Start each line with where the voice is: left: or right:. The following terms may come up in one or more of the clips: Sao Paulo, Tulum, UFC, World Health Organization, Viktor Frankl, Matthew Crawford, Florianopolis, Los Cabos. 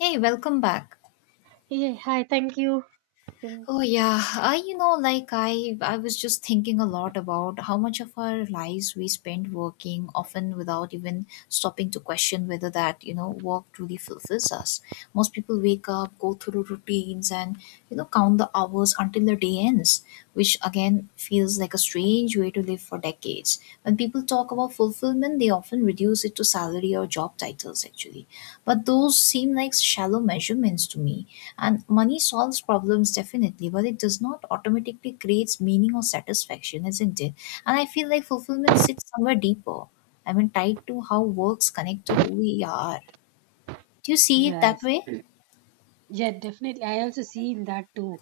left: Hey, welcome back.
right: Yeah, hi, thank you. Mm.
left: Oh yeah, I you know like I was just thinking a lot about how much of our lives we spend working often without even stopping to question whether that work truly fulfills us. Most people wake up, go through routines and count the hours until the day ends, which again feels like a strange way to live for decades. When people talk about fulfillment, they often reduce it to salary or job titles actually. But those seem like shallow measurements to me. And money solves problems definitely, but it does not automatically creates meaning or satisfaction, isn't it? And I feel like fulfillment sits somewhere deeper. I mean, tied to how works connect to who we are. Do you see it that
right: Yes,
left: way?
right: yeah, definitely. I also seen that too.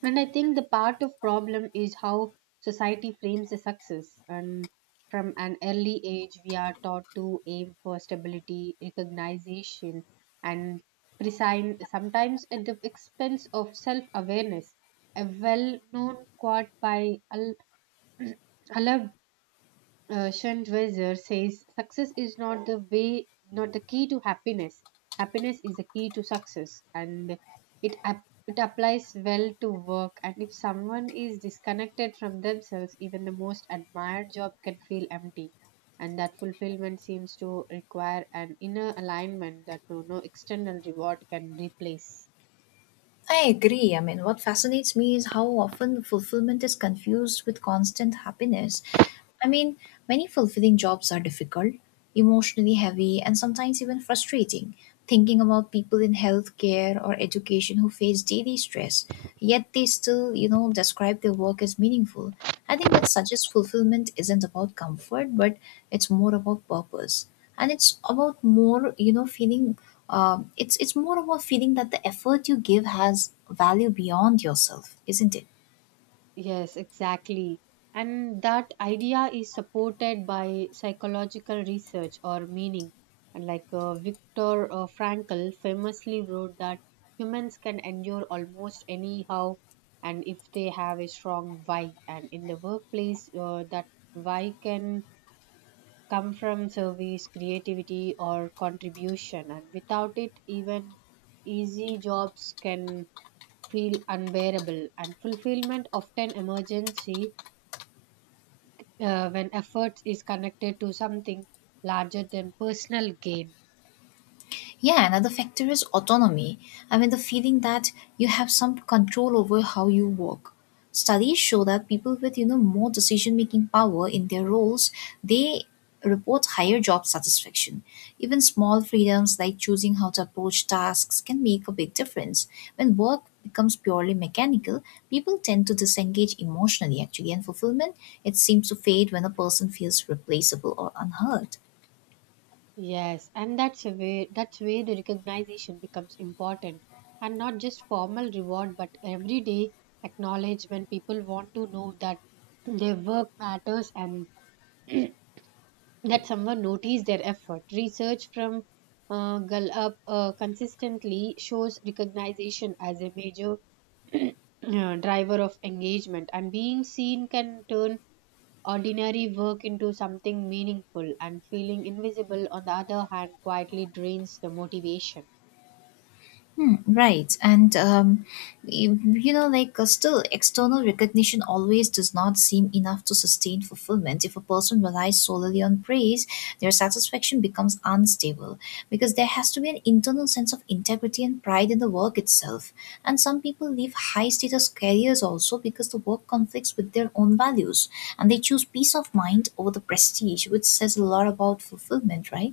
right: And I think the part of problem is how society frames the success. And from an early age, we are taught to aim for stability, recognition, and presign, sometimes at the expense of self awareness. A well known quote by Al- Alab Schentweiser says success is not the way, not the key to happiness. Happiness is the key to success, and it applies well to work. And if someone is disconnected from themselves, even the most admired job can feel empty. And that fulfillment seems to require an inner alignment that no external reward can replace.
left: I agree. I mean, what fascinates me is how often fulfillment is confused with constant happiness. I mean, many fulfilling jobs are difficult, emotionally heavy, and sometimes even frustrating. Thinking about people in healthcare or education who face daily stress, yet they still describe their work as meaningful. I think that suggests fulfillment isn't about comfort, but it's more about purpose. And it's about more, feeling it's more of a feeling that the effort you give has value beyond yourself, isn't it?
right: Yes, exactly. And that idea is supported by psychological research or meaning. And like, Viktor Frankl famously wrote that humans can endure almost anyhow and if they have a strong why. And in the workplace, that why can come from service, creativity, or contribution. And without it, even easy jobs can feel unbearable. And fulfillment often emergency when effort is connected to something larger than personal gain.
left: Yeah, another factor is autonomy. I mean, the feeling that you have some control over how you work. Studies show that people with more decision-making power in their roles, they report higher job satisfaction. Even small freedoms like choosing how to approach tasks can make a big difference. When work becomes purely mechanical, people tend to disengage emotionally actually, and fulfillment it seems to fade when a person feels replaceable or unheard.
right: Yes, and that's a way that's where the recognition becomes important, and not just formal reward but everyday acknowledgement. People want to know that their work matters, and that someone noticed their effort. Research from Gallup consistently shows recognition as a major driver of engagement, and being seen can turn ordinary work into something meaningful, and feeling invisible, on the other hand, quietly drains the motivation.
left: Hmm. right. And, you, you know, like, Still, external recognition always does not seem enough to sustain fulfillment. If a person relies solely on praise, their satisfaction becomes unstable because there has to be an internal sense of integrity and pride in the work itself. And some people leave high status careers also because the work conflicts with their own values and they choose peace of mind over the prestige, which says a lot about fulfillment, right?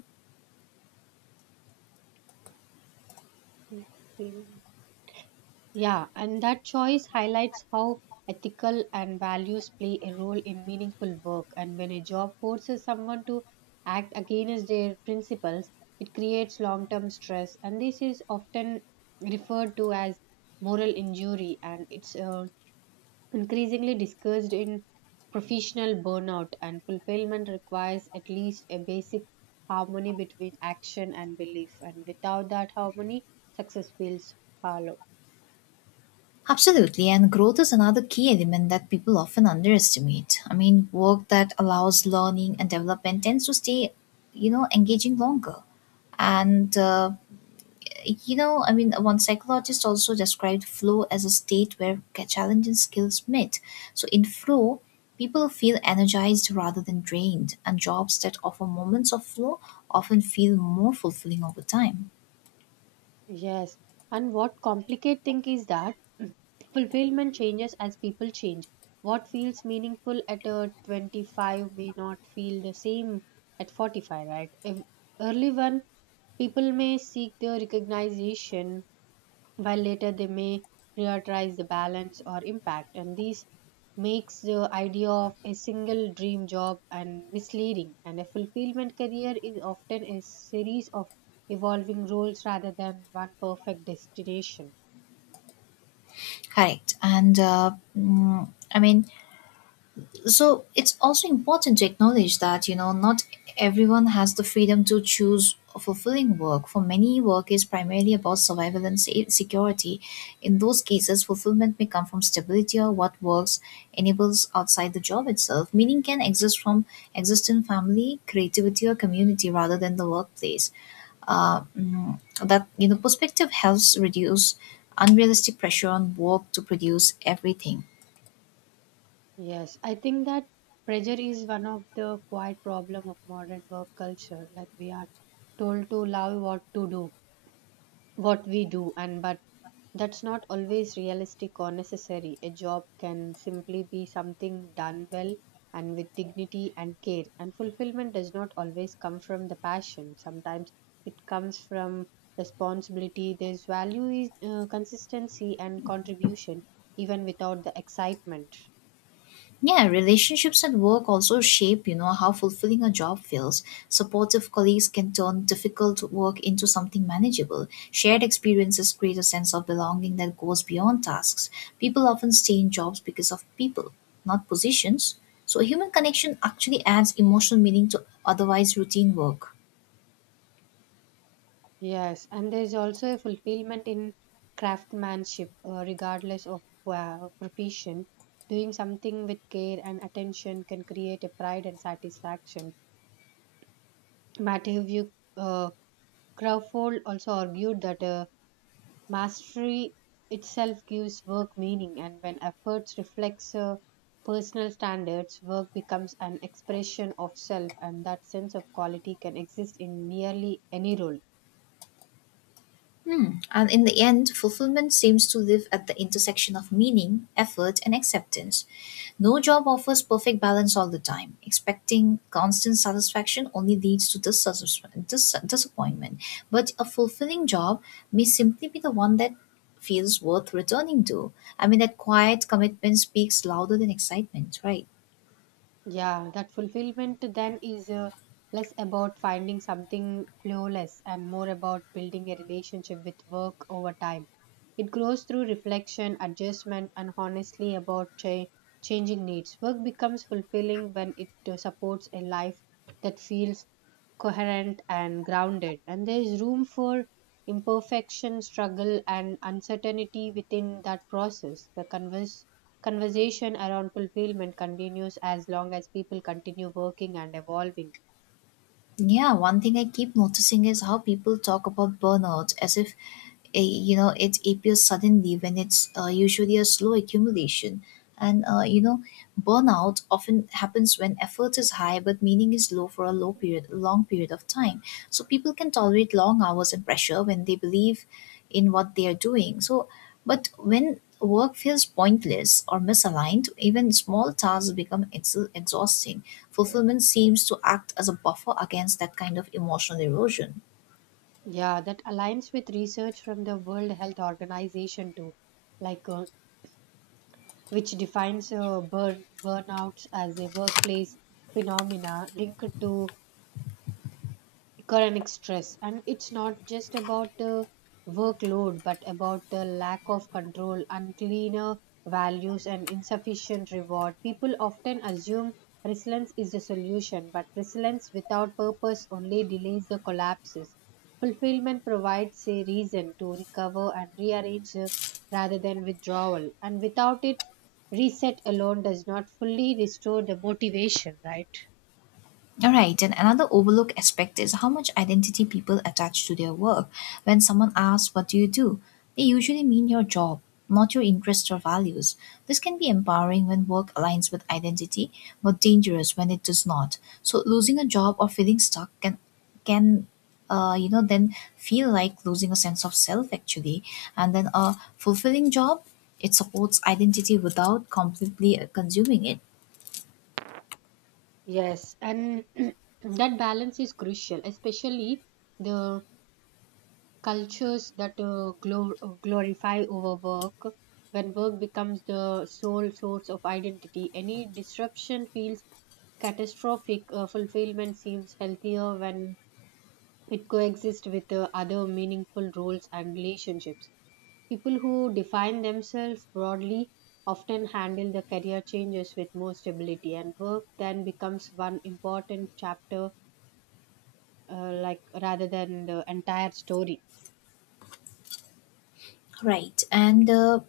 right: Yeah, and that choice highlights how ethical and values play a role in meaningful work. And when a job forces someone to act against their principles, it creates long term stress. And this is often referred to as moral injury, and it's increasingly discussed in professional burnout, and fulfillment requires at least a basic harmony between action and belief, and without that harmony success feels hollow.
left: Absolutely, and growth is another key element that people often underestimate. I mean, work that allows learning and development tends to stay engaging longer. And, you know, I mean, One psychologist also described flow as a state where challenge and skills meet. So, in flow, people feel energized rather than drained, and jobs that offer moments of flow often feel more fulfilling over time.
right: Yes, and what complicate thing is that fulfillment changes as people change. What feels meaningful at a 25 may not feel the same at 45, right? If early one, people may seek the recognition, while later they may prioritize the balance or impact, and this makes the idea of a single dream job and misleading, and a fulfillment career is often a series of evolving roles rather than one perfect destination.
left: Correct. And, mm, I mean, So it's also important to acknowledge that not everyone has the freedom to choose a fulfilling work. For many, work is primarily about survival and security. In those cases fulfillment may come from stability or what works enables outside the job itself meaning can exist from exist in family, creativity, or community rather than the workplace. That perspective helps reduce unrealistic pressure on work to produce everything.
right: Yes, I think that pressure is one of the quiet problem of modern work culture. Like, we are told to love what we do, and but that's not always realistic or necessary. A job can simply be something done well and with dignity and care, and fulfillment does not always come from the passion. Sometimes it comes from responsibility. There's value is consistency and contribution even without the excitement.
left: Yeah, relationships at work also shape how fulfilling a job feels. Supportive colleagues can turn difficult work into something manageable. Shared experiences create a sense of belonging that goes beyond tasks. People often stay in jobs because of people, not positions. So human connection actually adds emotional meaning to otherwise routine work.
right: Yes, and there's also a fulfillment in craftsmanship, regardless of profession. Doing something with care and attention can create a pride and satisfaction. Matthew uh, Crawford also argued that mastery itself gives work meaning, and when efforts reflects personal standards, work becomes an expression of self, and that sense of quality can exist in nearly any role.
left: Hmm. And in the end, fulfillment seems to live at the intersection of meaning, effort, and acceptance. No job offers perfect balance all the time. Expecting constant satisfaction only leads to disappointment. But a fulfilling job may simply be the one that feels worth returning to. I mean, that quiet commitment speaks louder than excitement, right?
right: Yeah, that fulfillment then is less about finding something flawless and more about building a relationship with work over time. It grows through reflection, adjustment, and honestly about changing needs. Work becomes fulfilling when it supports a life that feels coherent and grounded, and there is room for imperfection, struggle, and uncertainty within that process. The converse conversation around fulfillment continues as long as people continue working and evolving.
left: Yeah, one thing I keep noticing is how people talk about burnout as if it appears suddenly when it's usually a slow accumulation. And uh, you know, Burnout often happens when effort is high but meaning is low for a long period of time. So people can tolerate long hours and pressure when they believe in what they are doing. But when work feels pointless or misaligned, even small tasks become exhausting. Fulfillment seems to act as a buffer against that kind of emotional erosion.
right: Yeah, that aligns with research from the World Health Organization too, like, which defines burnouts as a workplace phenomena linked to economic stress, and it's not just about the workload, but about the lack of control, uncleaner values, and insufficient reward. People often assume resilience is the solution, but resilience without purpose only delays the collapses. Fulfillment provides a reason to recover and rearrange, rather than withdrawal, and without it, reset alone does not fully restore the motivation, right?
left: All right, and another overlooked aspect is how much identity people attach to their work. When someone asks, "What do you do?" they usually mean your job, not your interests or values. This can be empowering when work aligns with identity, but dangerous when it does not. So, losing a job or feeling stuck can then feel like losing a sense of self actually. And then a fulfilling job, it supports identity without completely consuming it.
right: Yes, and that balance is crucial, especially the cultures that glorify overwork. When work becomes the sole source of identity, any disruption feels catastrophic. Fulfillment seems healthier when it coexists with other meaningful roles and relationships. People who define themselves broadly often handle the career changes with more stability, and work then becomes one important chapter, like, rather than the entire story.
left: Right. And, uh,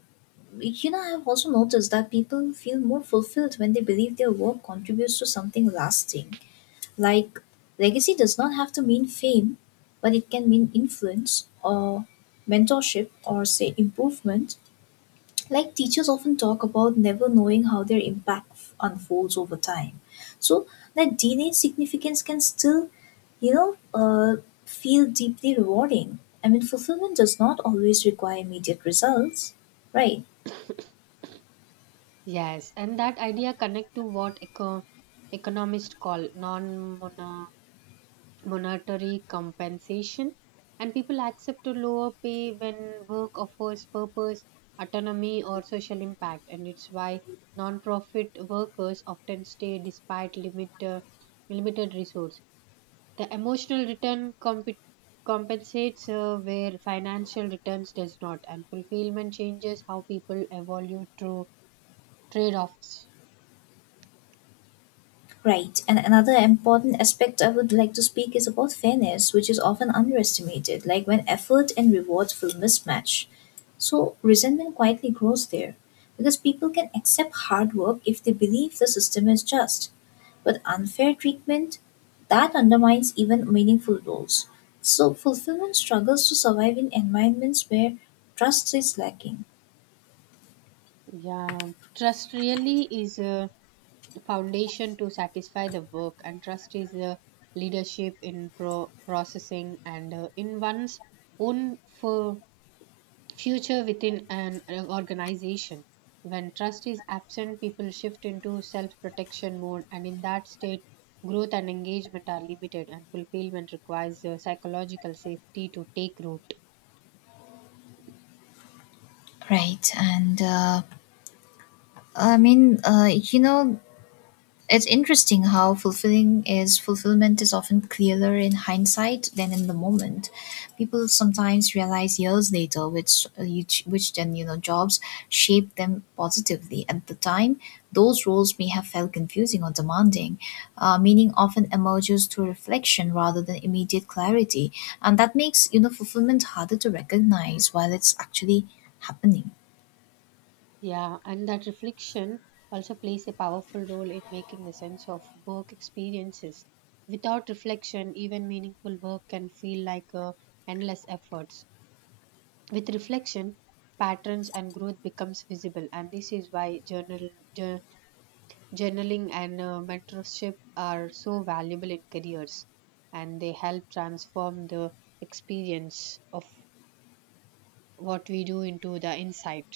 left: you know, I've also noticed that people feel more fulfilled when they believe their work contributes to something lasting. Like, Legacy does not have to mean fame, but it can mean influence or mentorship or, say, improvement, like teachers often talk about never knowing how their impact unfolds over time. So that DNA significance can still, you know, uh, feel deeply rewarding. I mean, fulfillment does not always require immediate results. Right,
right: Yes, and that idea connect to what economists call non monetary compensation, and people accept a lower pay when work offers purpose, autonomy, or social impact, and it's why non-profit workers often stay despite limited resources. The emotional return compensates where financial returns does not, and fulfillment changes how people evaluate through trade-offs.
left: right. And another important aspect I would like to speak is about fairness, which is often underestimated, like when effort and rewards feel mismatch. So resentment quietly grows there because people can accept hard work if they believe the system is just. But unfair treatment, that undermines even meaningful roles. So, fulfillment struggles to survive in environments where trust is lacking.
right: Yeah, trust really is a foundation to satisfy the work, and trust is the leadership in processing and in one's own for future within an organization. When trust is absent, people shift into self protection mode, and in that state, growth and engagement are limited, and fulfillment requires psychological safety to take root.
left: Right. And I mean, you know, It's interesting how fulfilling is fulfillment is often clearer in hindsight than in the moment. People sometimes realize years later which then jobs shaped them positively. At the time, those roles may have felt confusing or demanding. Meaning often emerges through reflection rather than immediate clarity, and that makes fulfillment harder to recognize while it's actually happening.
right: Yeah, and that reflection also plays a powerful role in making the sense of work experiences. Without reflection, even meaningful work can feel like endless efforts. With reflection, patterns and growth becomes visible, and this is why jour- journaling and mentorship are so valuable in careers, and they help transform the experience of what we do into the insight.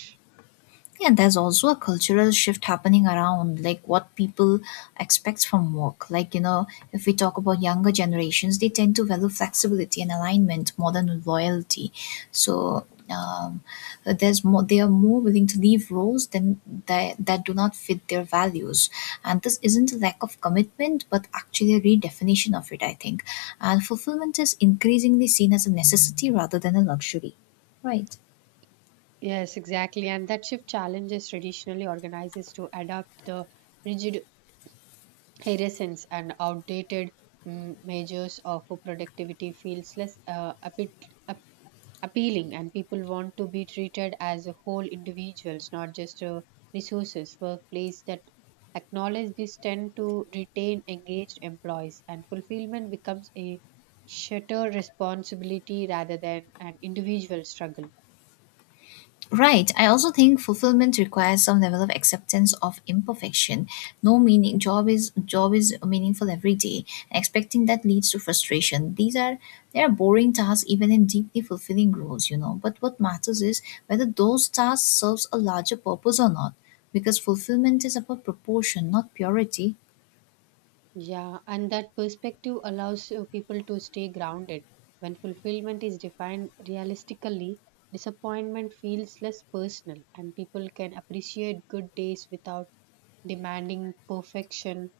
left: Yeah, there's also a cultural shift happening around like what people expect from work, like if we talk about younger generations, they tend to value flexibility and alignment more than loyalty. So there's more they are more willing to leave roles that do not fit their values, and this isn't a lack of commitment but actually a redefinition of it, I think. And fulfillment is increasingly seen as a necessity rather than a luxury, right?
right: Yes, exactly. And that shift challenges traditionally organizers to adapt the rigid hierarchies and outdated measures of productivity feels less appealing, and people want to be treated as a whole individuals, not just resources. Workplace that acknowledge this tend to retain engaged employees, and fulfillment becomes a shared responsibility rather than an individual struggle.
left: Right. I also think fulfillment requires some level of acceptance of imperfection. No meaning job is meaningful every day. Expecting that leads to frustration. These are They are boring tasks even in deeply fulfilling roles, you know. But what matters is whether those tasks serves a larger purpose or not. Because fulfillment is about proportion, not purity.
right: Yeah, and that perspective allows people to stay grounded. When fulfillment is defined realistically, disappointment feels less personal, and people can appreciate good days without demanding perfection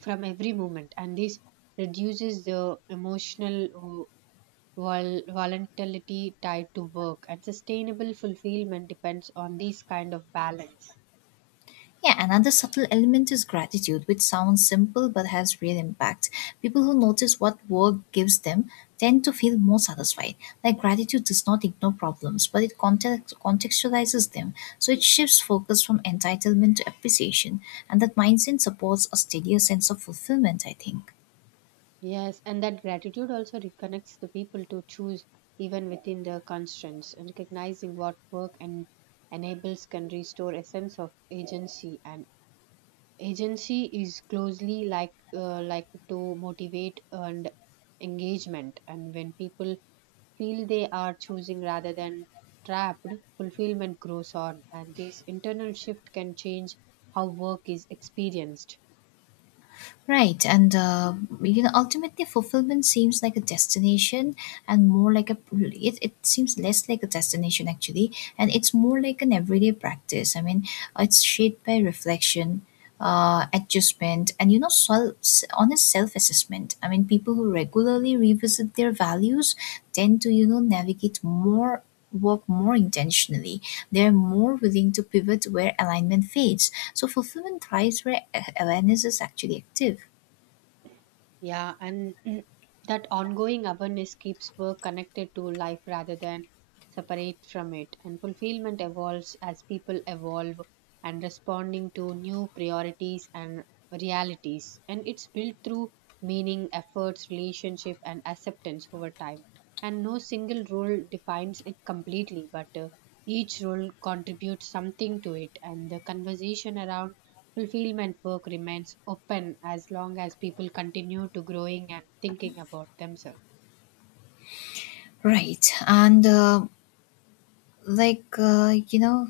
right: from every moment. And this reduces the emotional volatility tied to work, and sustainable fulfillment depends on this kind of balance.
left: Yeah, another subtle element is gratitude, which sounds simple but has real impact. People who notice what work gives them tend to feel more satisfied. Like gratitude does not ignore problems, but it contextualizes them. So it shifts focus from entitlement to appreciation, and that mindset supports a steadier sense of fulfillment, I think.
right: Yes, and that gratitude also reconnects the people to choose even within their constraints, and recognizing what work and enables can restore a sense of agency. And agency is closely like to motivate and engagement. And when people feel they are choosing rather than trapped, fulfillment grows on, and this internal shift can change how work is experienced.
left: Right, and uh, Ultimately, fulfillment seems like a destination, and more like a it seems less like a destination actually, and it's more like an everyday practice. I mean, it's shaped by reflection, adjustment, and honest self-assessment. I mean, people who regularly revisit their values tend to navigate more work more intentionally. They're more willing to pivot where alignment fades, so fulfillment thrives where awareness is actually active.
right: Yeah, and that ongoing awareness keeps work connected to life rather than separate from it. And fulfillment evolves as people evolve and responding to new priorities and realities. And it's built through meaning, efforts, relationship, and acceptance over time. And no single rule defines it completely, but each role contributes something to it, and the conversation around fulfillment work remains open as long as people continue to growing and thinking about themselves.
left: Right. And like, you know,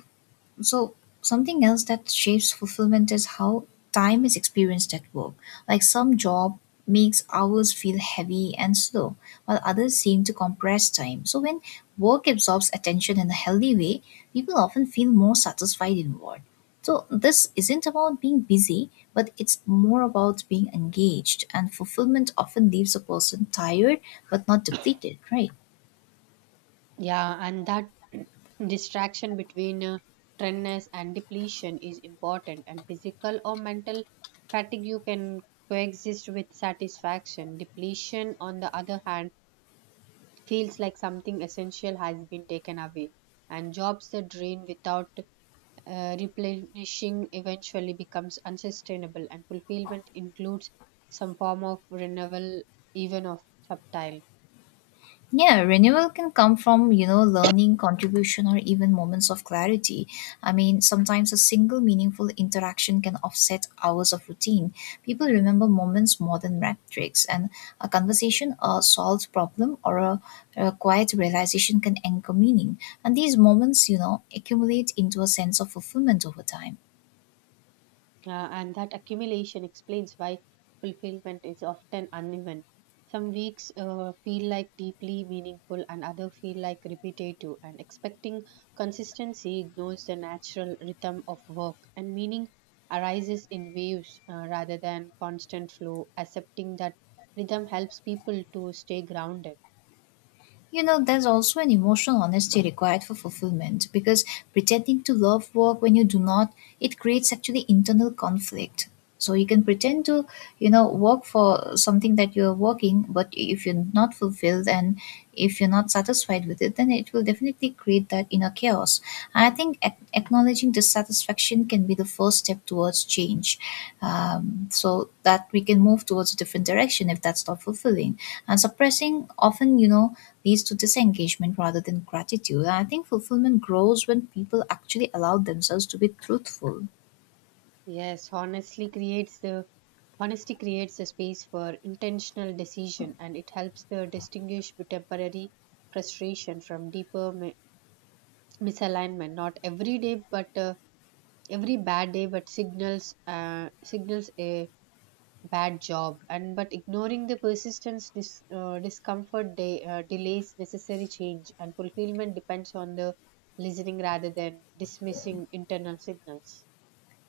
left: so Something else that shapes fulfillment is how time is experienced at work, like some job makes hours feel heavy and slow while others seem to compress time. So when work absorbs attention in a healthy way, people often feel more satisfied in work. So this isn't about being busy, but it's more about being engaged, and fulfillment often leaves a person tired but not depleted, right?
right: Yeah, and that distraction between trendness and depletion is important, and physical or mental fatigue you can coexist with satisfaction. Depletion, on the other hand, feels like something essential has been taken away, and jobs that drain without replenishing eventually becomes unsustainable, and fulfillment includes some form of renewal, even of subtle.
left: Yeah, renewal can come from, learning, contribution, or even moments of clarity. I mean, sometimes a single meaningful interaction can offset hours of routine. People remember moments more than metrics, and a conversation, a solved problem, or a quiet realization can anchor meaning. And these moments, accumulate into a sense of fulfillment over time.
right: And that accumulation explains why fulfillment is often uneven. Some weeks feel like deeply meaningful, and other feel like repetitive. And expecting consistency ignores the natural rhythm of work, and meaning arises in waves, rather than constant flow. Accepting that rhythm helps people to stay grounded.
left: You know, there's also an emotional honesty required for fulfillment because pretending to love work when you do not, it creates actually internal conflict. So you can pretend to, work for something that you're working, but if you're not fulfilled and if you're not satisfied with it, then it will definitely create that inner chaos. And I think acknowledging dissatisfaction can be the first step towards change so that we can move towards a different direction if that's not fulfilling. And suppressing often, you know, leads to disengagement rather than gratitude. And I think fulfillment grows when people actually allow themselves to be truthful.
right: Yes, honestly creates the honesty creates a space for intentional decision, and it helps to distinguish temporary frustration from deeper misalignment. Not every day, but every bad day, but signals a bad job. And but ignoring the persistence discomfort delays necessary change, and fulfillment depends on the listening rather than dismissing internal signals.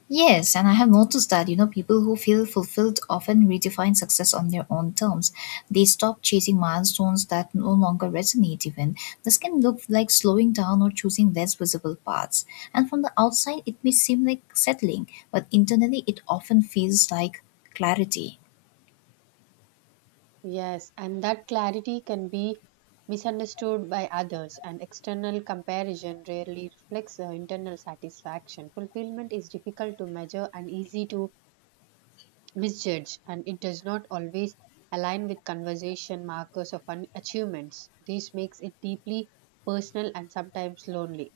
left: Yes, and I have noticed that, you know, people who feel fulfilled often redefine success on their own terms. They stop chasing milestones that no longer resonate even. This can look like slowing down or choosing less visible paths. And from the outside, it may seem like settling, but internally, it often feels like clarity.
right: Yes, and that clarity can be misunderstood by others, and external comparison rarely reflects the internal satisfaction. Fulfillment is difficult to measure and easy to misjudge, and it does not always align with conversation markers of achievements. This makes it deeply personal and sometimes lonely.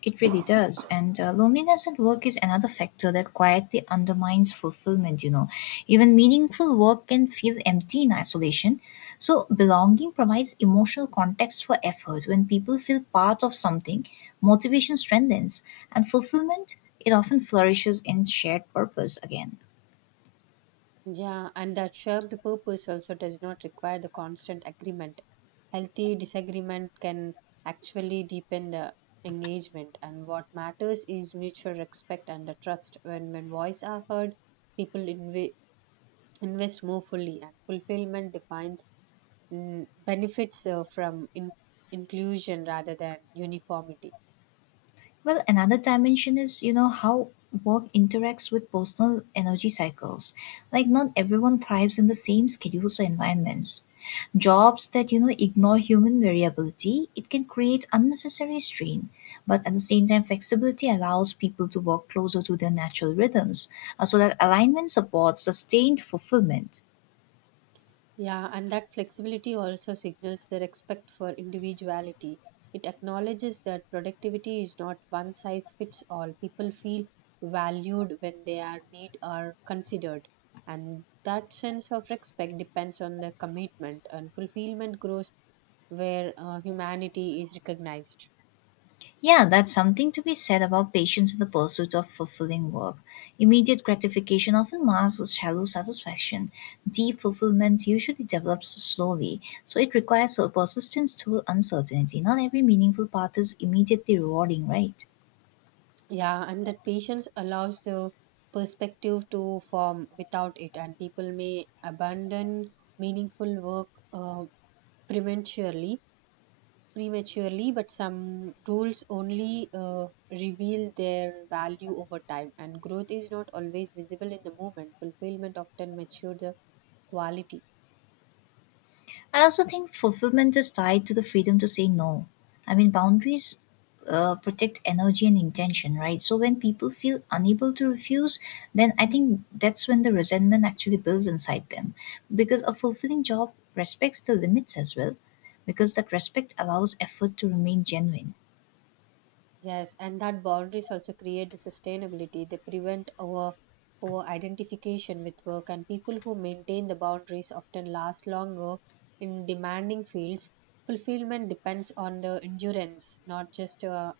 left: It really does. And loneliness at work is another factor that quietly undermines fulfillment, you know. Even meaningful work can feel empty in isolation. So, belonging provides emotional context for effort. When people feel part of something, motivation strengthens, and fulfillment, it often flourishes in shared purpose again.
right: Yeah, and that shared purpose also does not require the constant agreement. Healthy disagreement can actually deepen the engagement, and what matters is mutual respect and the trust. When voice are heard, people invest more fully, and fulfillment defines benefits from inclusion rather than uniformity.
left: Well, another dimension is, you know, how work interacts with personal energy cycles. Like, not everyone thrives in the same schedules or environments. Jobs that, you know, ignore human variability, it can create unnecessary strain. But at the same time, flexibility allows people to work closer to their natural rhythms, so that alignment supports sustained fulfillment.
right: Yeah, and that flexibility also signals the respect for individuality. It acknowledges that productivity is not one size fits all. People feel valued when their need are considered. And that sense of respect depends on the commitment, and fulfillment grows where humanity is recognized.
left: Yeah, that's something to be said about patience in the pursuit of fulfilling work. Immediate gratification often masks shallow satisfaction. Deep fulfillment usually develops slowly, so it requires a persistence through uncertainty. Not every meaningful path is immediately rewarding, right?
right: Yeah, and that patience allows the perspective to form without it, and people may abandon meaningful work prematurely prematurely, but some rules only reveal their value over time, and growth is not always visible in the moment. Fulfillment often matures the quality.
left: I also think fulfillment is tied to the freedom to say no. I mean, boundaries protect energy and intention, right? So when people feel unable to refuse, then I think that's when the resentment actually builds inside them. Because a fulfilling job respects the limits as well, because that respect allows effort to remain genuine.
right: Yes, and that boundaries also create the sustainability. They prevent our identification with work, and people who maintain the boundaries often last longer in demanding fields. Fulfillment depends on the endurance, not just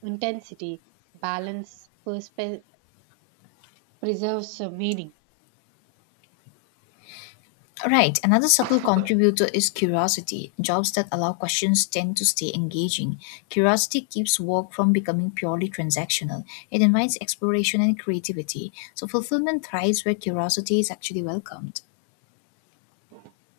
right: intensity. Balance preserves meaning.
left: Right. Another subtle contributor is curiosity. Jobs that allow questions tend to stay engaging. Curiosity keeps work from becoming purely transactional. It invites exploration and creativity. So fulfillment thrives where curiosity is actually welcomed.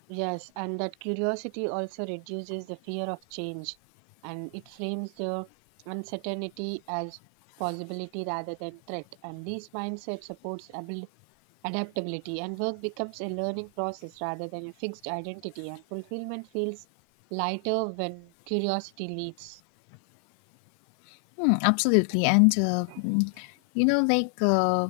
right: Yes, and that curiosity also reduces the fear of change, and it frames the uncertainty as possibility rather than threat. And this mindset supports adaptability, and work becomes a learning process rather than a fixed identity. And fulfillment feels lighter when curiosity leads.
left: Hmm, absolutely. And, you know,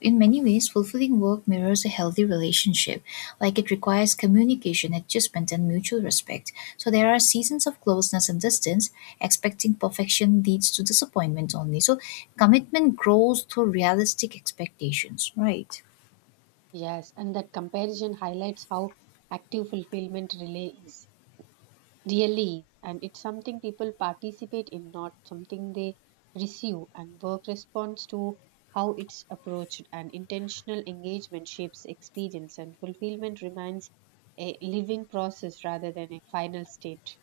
left: in many ways, fulfilling work mirrors a healthy relationship. Like, it requires communication, adjustment, and mutual respect. So, there are seasons of closeness and distance. Expecting perfection leads to disappointment only. So, commitment grows through realistic expectations, right?
right: Yes, and that comparison highlights how active fulfillment relay is. Really, and it's something people participate in, not something they receive, and work responds to how it's approached, and intentional engagement shapes experience, and fulfillment remains a living process rather than a final state.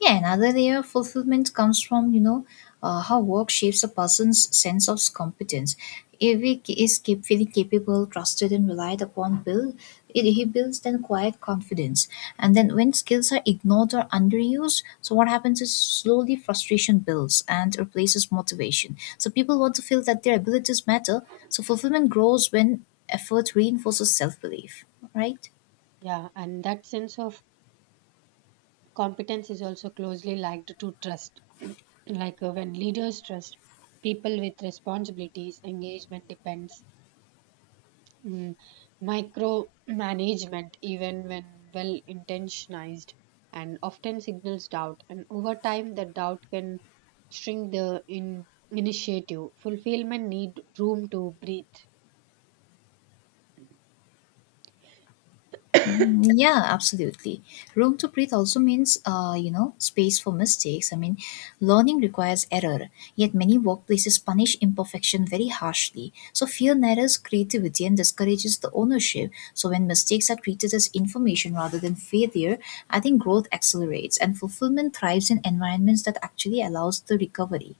left: Yeah, another layer of fulfillment comes from, you know, how work shapes a person's sense of competence. If he k- is keep feeling capable, trusted, and relied upon, he builds then quiet confidence. And then when skills are ignored or underused, so what happens is slowly frustration builds and replaces motivation. So people want to feel that their abilities matter. So fulfillment grows when effort reinforces self belief. Right?
right: Yeah, and that sense of competence is also closely linked to trust. Like, when leaders trust people with responsibilities, engagement depends. mm, Micromanagement, even when well intentioned, and often signals doubt. And over time, that doubt can shrink the initiative. Fulfillment need room to breathe.
left: Yeah, absolutely. Room to breathe also means, you know, space for mistakes. I mean, learning requires error, yet many workplaces punish imperfection very harshly. So fear narrows creativity and discourages the ownership. So when mistakes are treated as information rather than failure, I think growth accelerates and fulfillment thrives in environments that actually allows the recovery.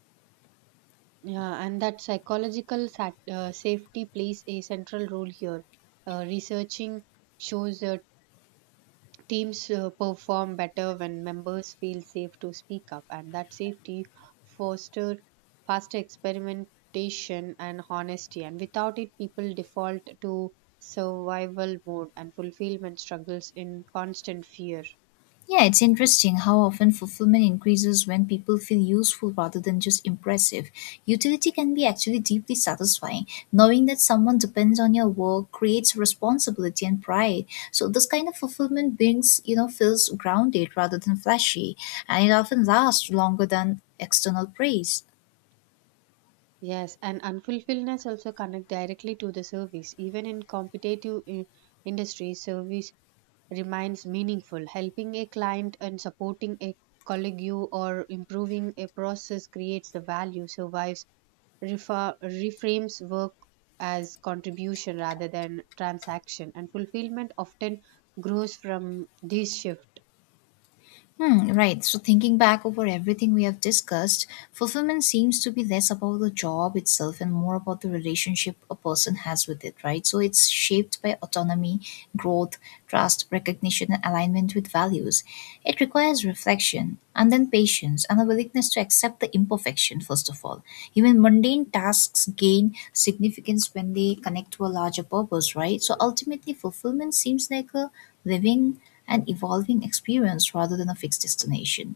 right: Yeah, and that psychological safety plays a central role here. Researching shows that teams perform better when members feel safe to speak up, and that safety foster faster experimentation and honesty. And without it, people default to survival mode, and fulfillment struggles in constant fear.
left: Yeah, it's interesting how often fulfillment increases when people feel useful rather than just impressive. Utility can be actually deeply satisfying. Knowing that someone depends on your work creates responsibility and pride. So this kind of fulfillment brings, you know, feels grounded rather than flashy, and it often lasts longer than external praise.
right: Yes, and unfulfilledness also connect directly to the service. Even in competitive industries, service remains meaningful. Helping a client and supporting a colleague or improving a process creates the value, survives, reframes work as contribution rather than transaction. And fulfillment often grows from this shift.
left: Hmm, right. So, thinking back over everything we have discussed, fulfillment seems to be less about the job itself and more about the relationship a person has with it, right? So, it's shaped by autonomy, growth, trust, recognition, and alignment with values. It requires reflection and then patience and a willingness to accept the imperfection, first of all. Even mundane tasks gain significance when they connect to a larger purpose, right? So, ultimately, fulfillment seems like a living an evolving experience rather than a fixed destination.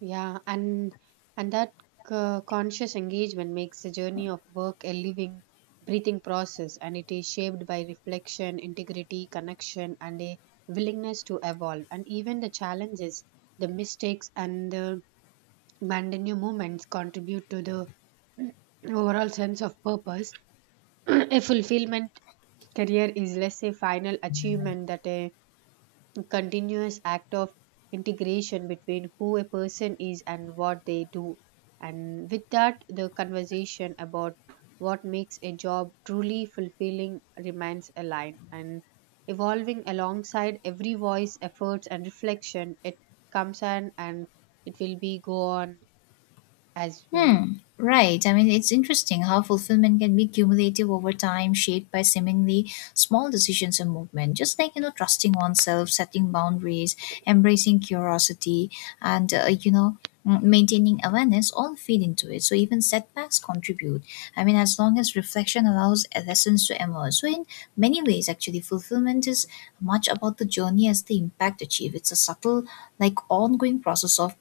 right: Yeah, and that conscious engagement makes the journey of work a living, breathing process, and it is shaped by reflection, integrity, connection, and a willingness to evolve. And even the challenges, the mistakes, and the mundane moments contribute to the overall sense of purpose. A fulfillment career is less a final achievement that a continuous act of integration between who a person is and what they do. And with that, the conversation about what makes a job truly fulfilling remains alive and evolving alongside every voice, efforts, and reflection. It comes on, and it will be go on as we.
left: Hmm. Right. I mean, it's interesting how fulfillment can be cumulative over time, shaped by seemingly small decisions and movement. Just like, you know, trusting oneself, setting boundaries, embracing curiosity, and, you know, maintaining awareness all feed into it. So even setbacks contribute. I mean, as long as reflection allows lessons to emerge. So, in many ways, actually, fulfillment is much about the journey as the impact achieved. It's a subtle, like, ongoing process of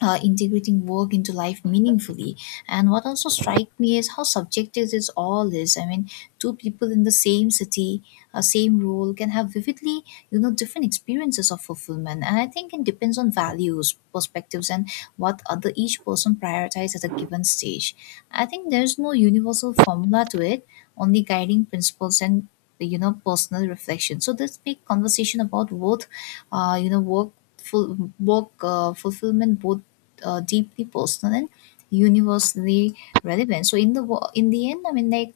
left: integrating work into life meaningfully. And what also strikes me is how subjective this all is. I mean, two people in the same city, a same role, can have vividly, you know, different experiences of fulfillment. And I think it depends on values, perspectives, and what other each person prioritizes at a given stage. I think there's no universal formula to it, only guiding principles and, you know, personal reflection. So this big conversation about both, you know, work full work fulfillment, both deeply personal and universally relevant. So in the in the end, I mean, like,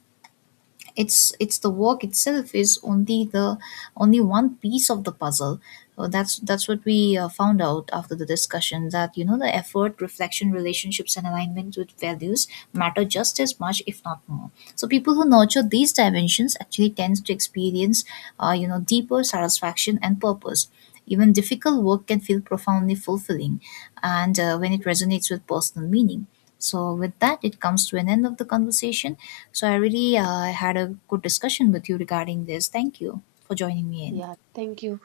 left: it's the work itself is only the only one piece of the puzzle. So that's what we found out after the discussion, that, you know, the effort, reflection, relationships, and alignment with values matter just as much, if not more. So people who nurture these dimensions actually tends to experience, you know, deeper satisfaction and purpose. Even difficult work can feel profoundly fulfilling and when it resonates with personal meaning. So, with that, it comes to an end of the conversation. So, I really had a good discussion with you regarding this. Thank you for joining me
right: Yeah,
left: in.
right: thank you.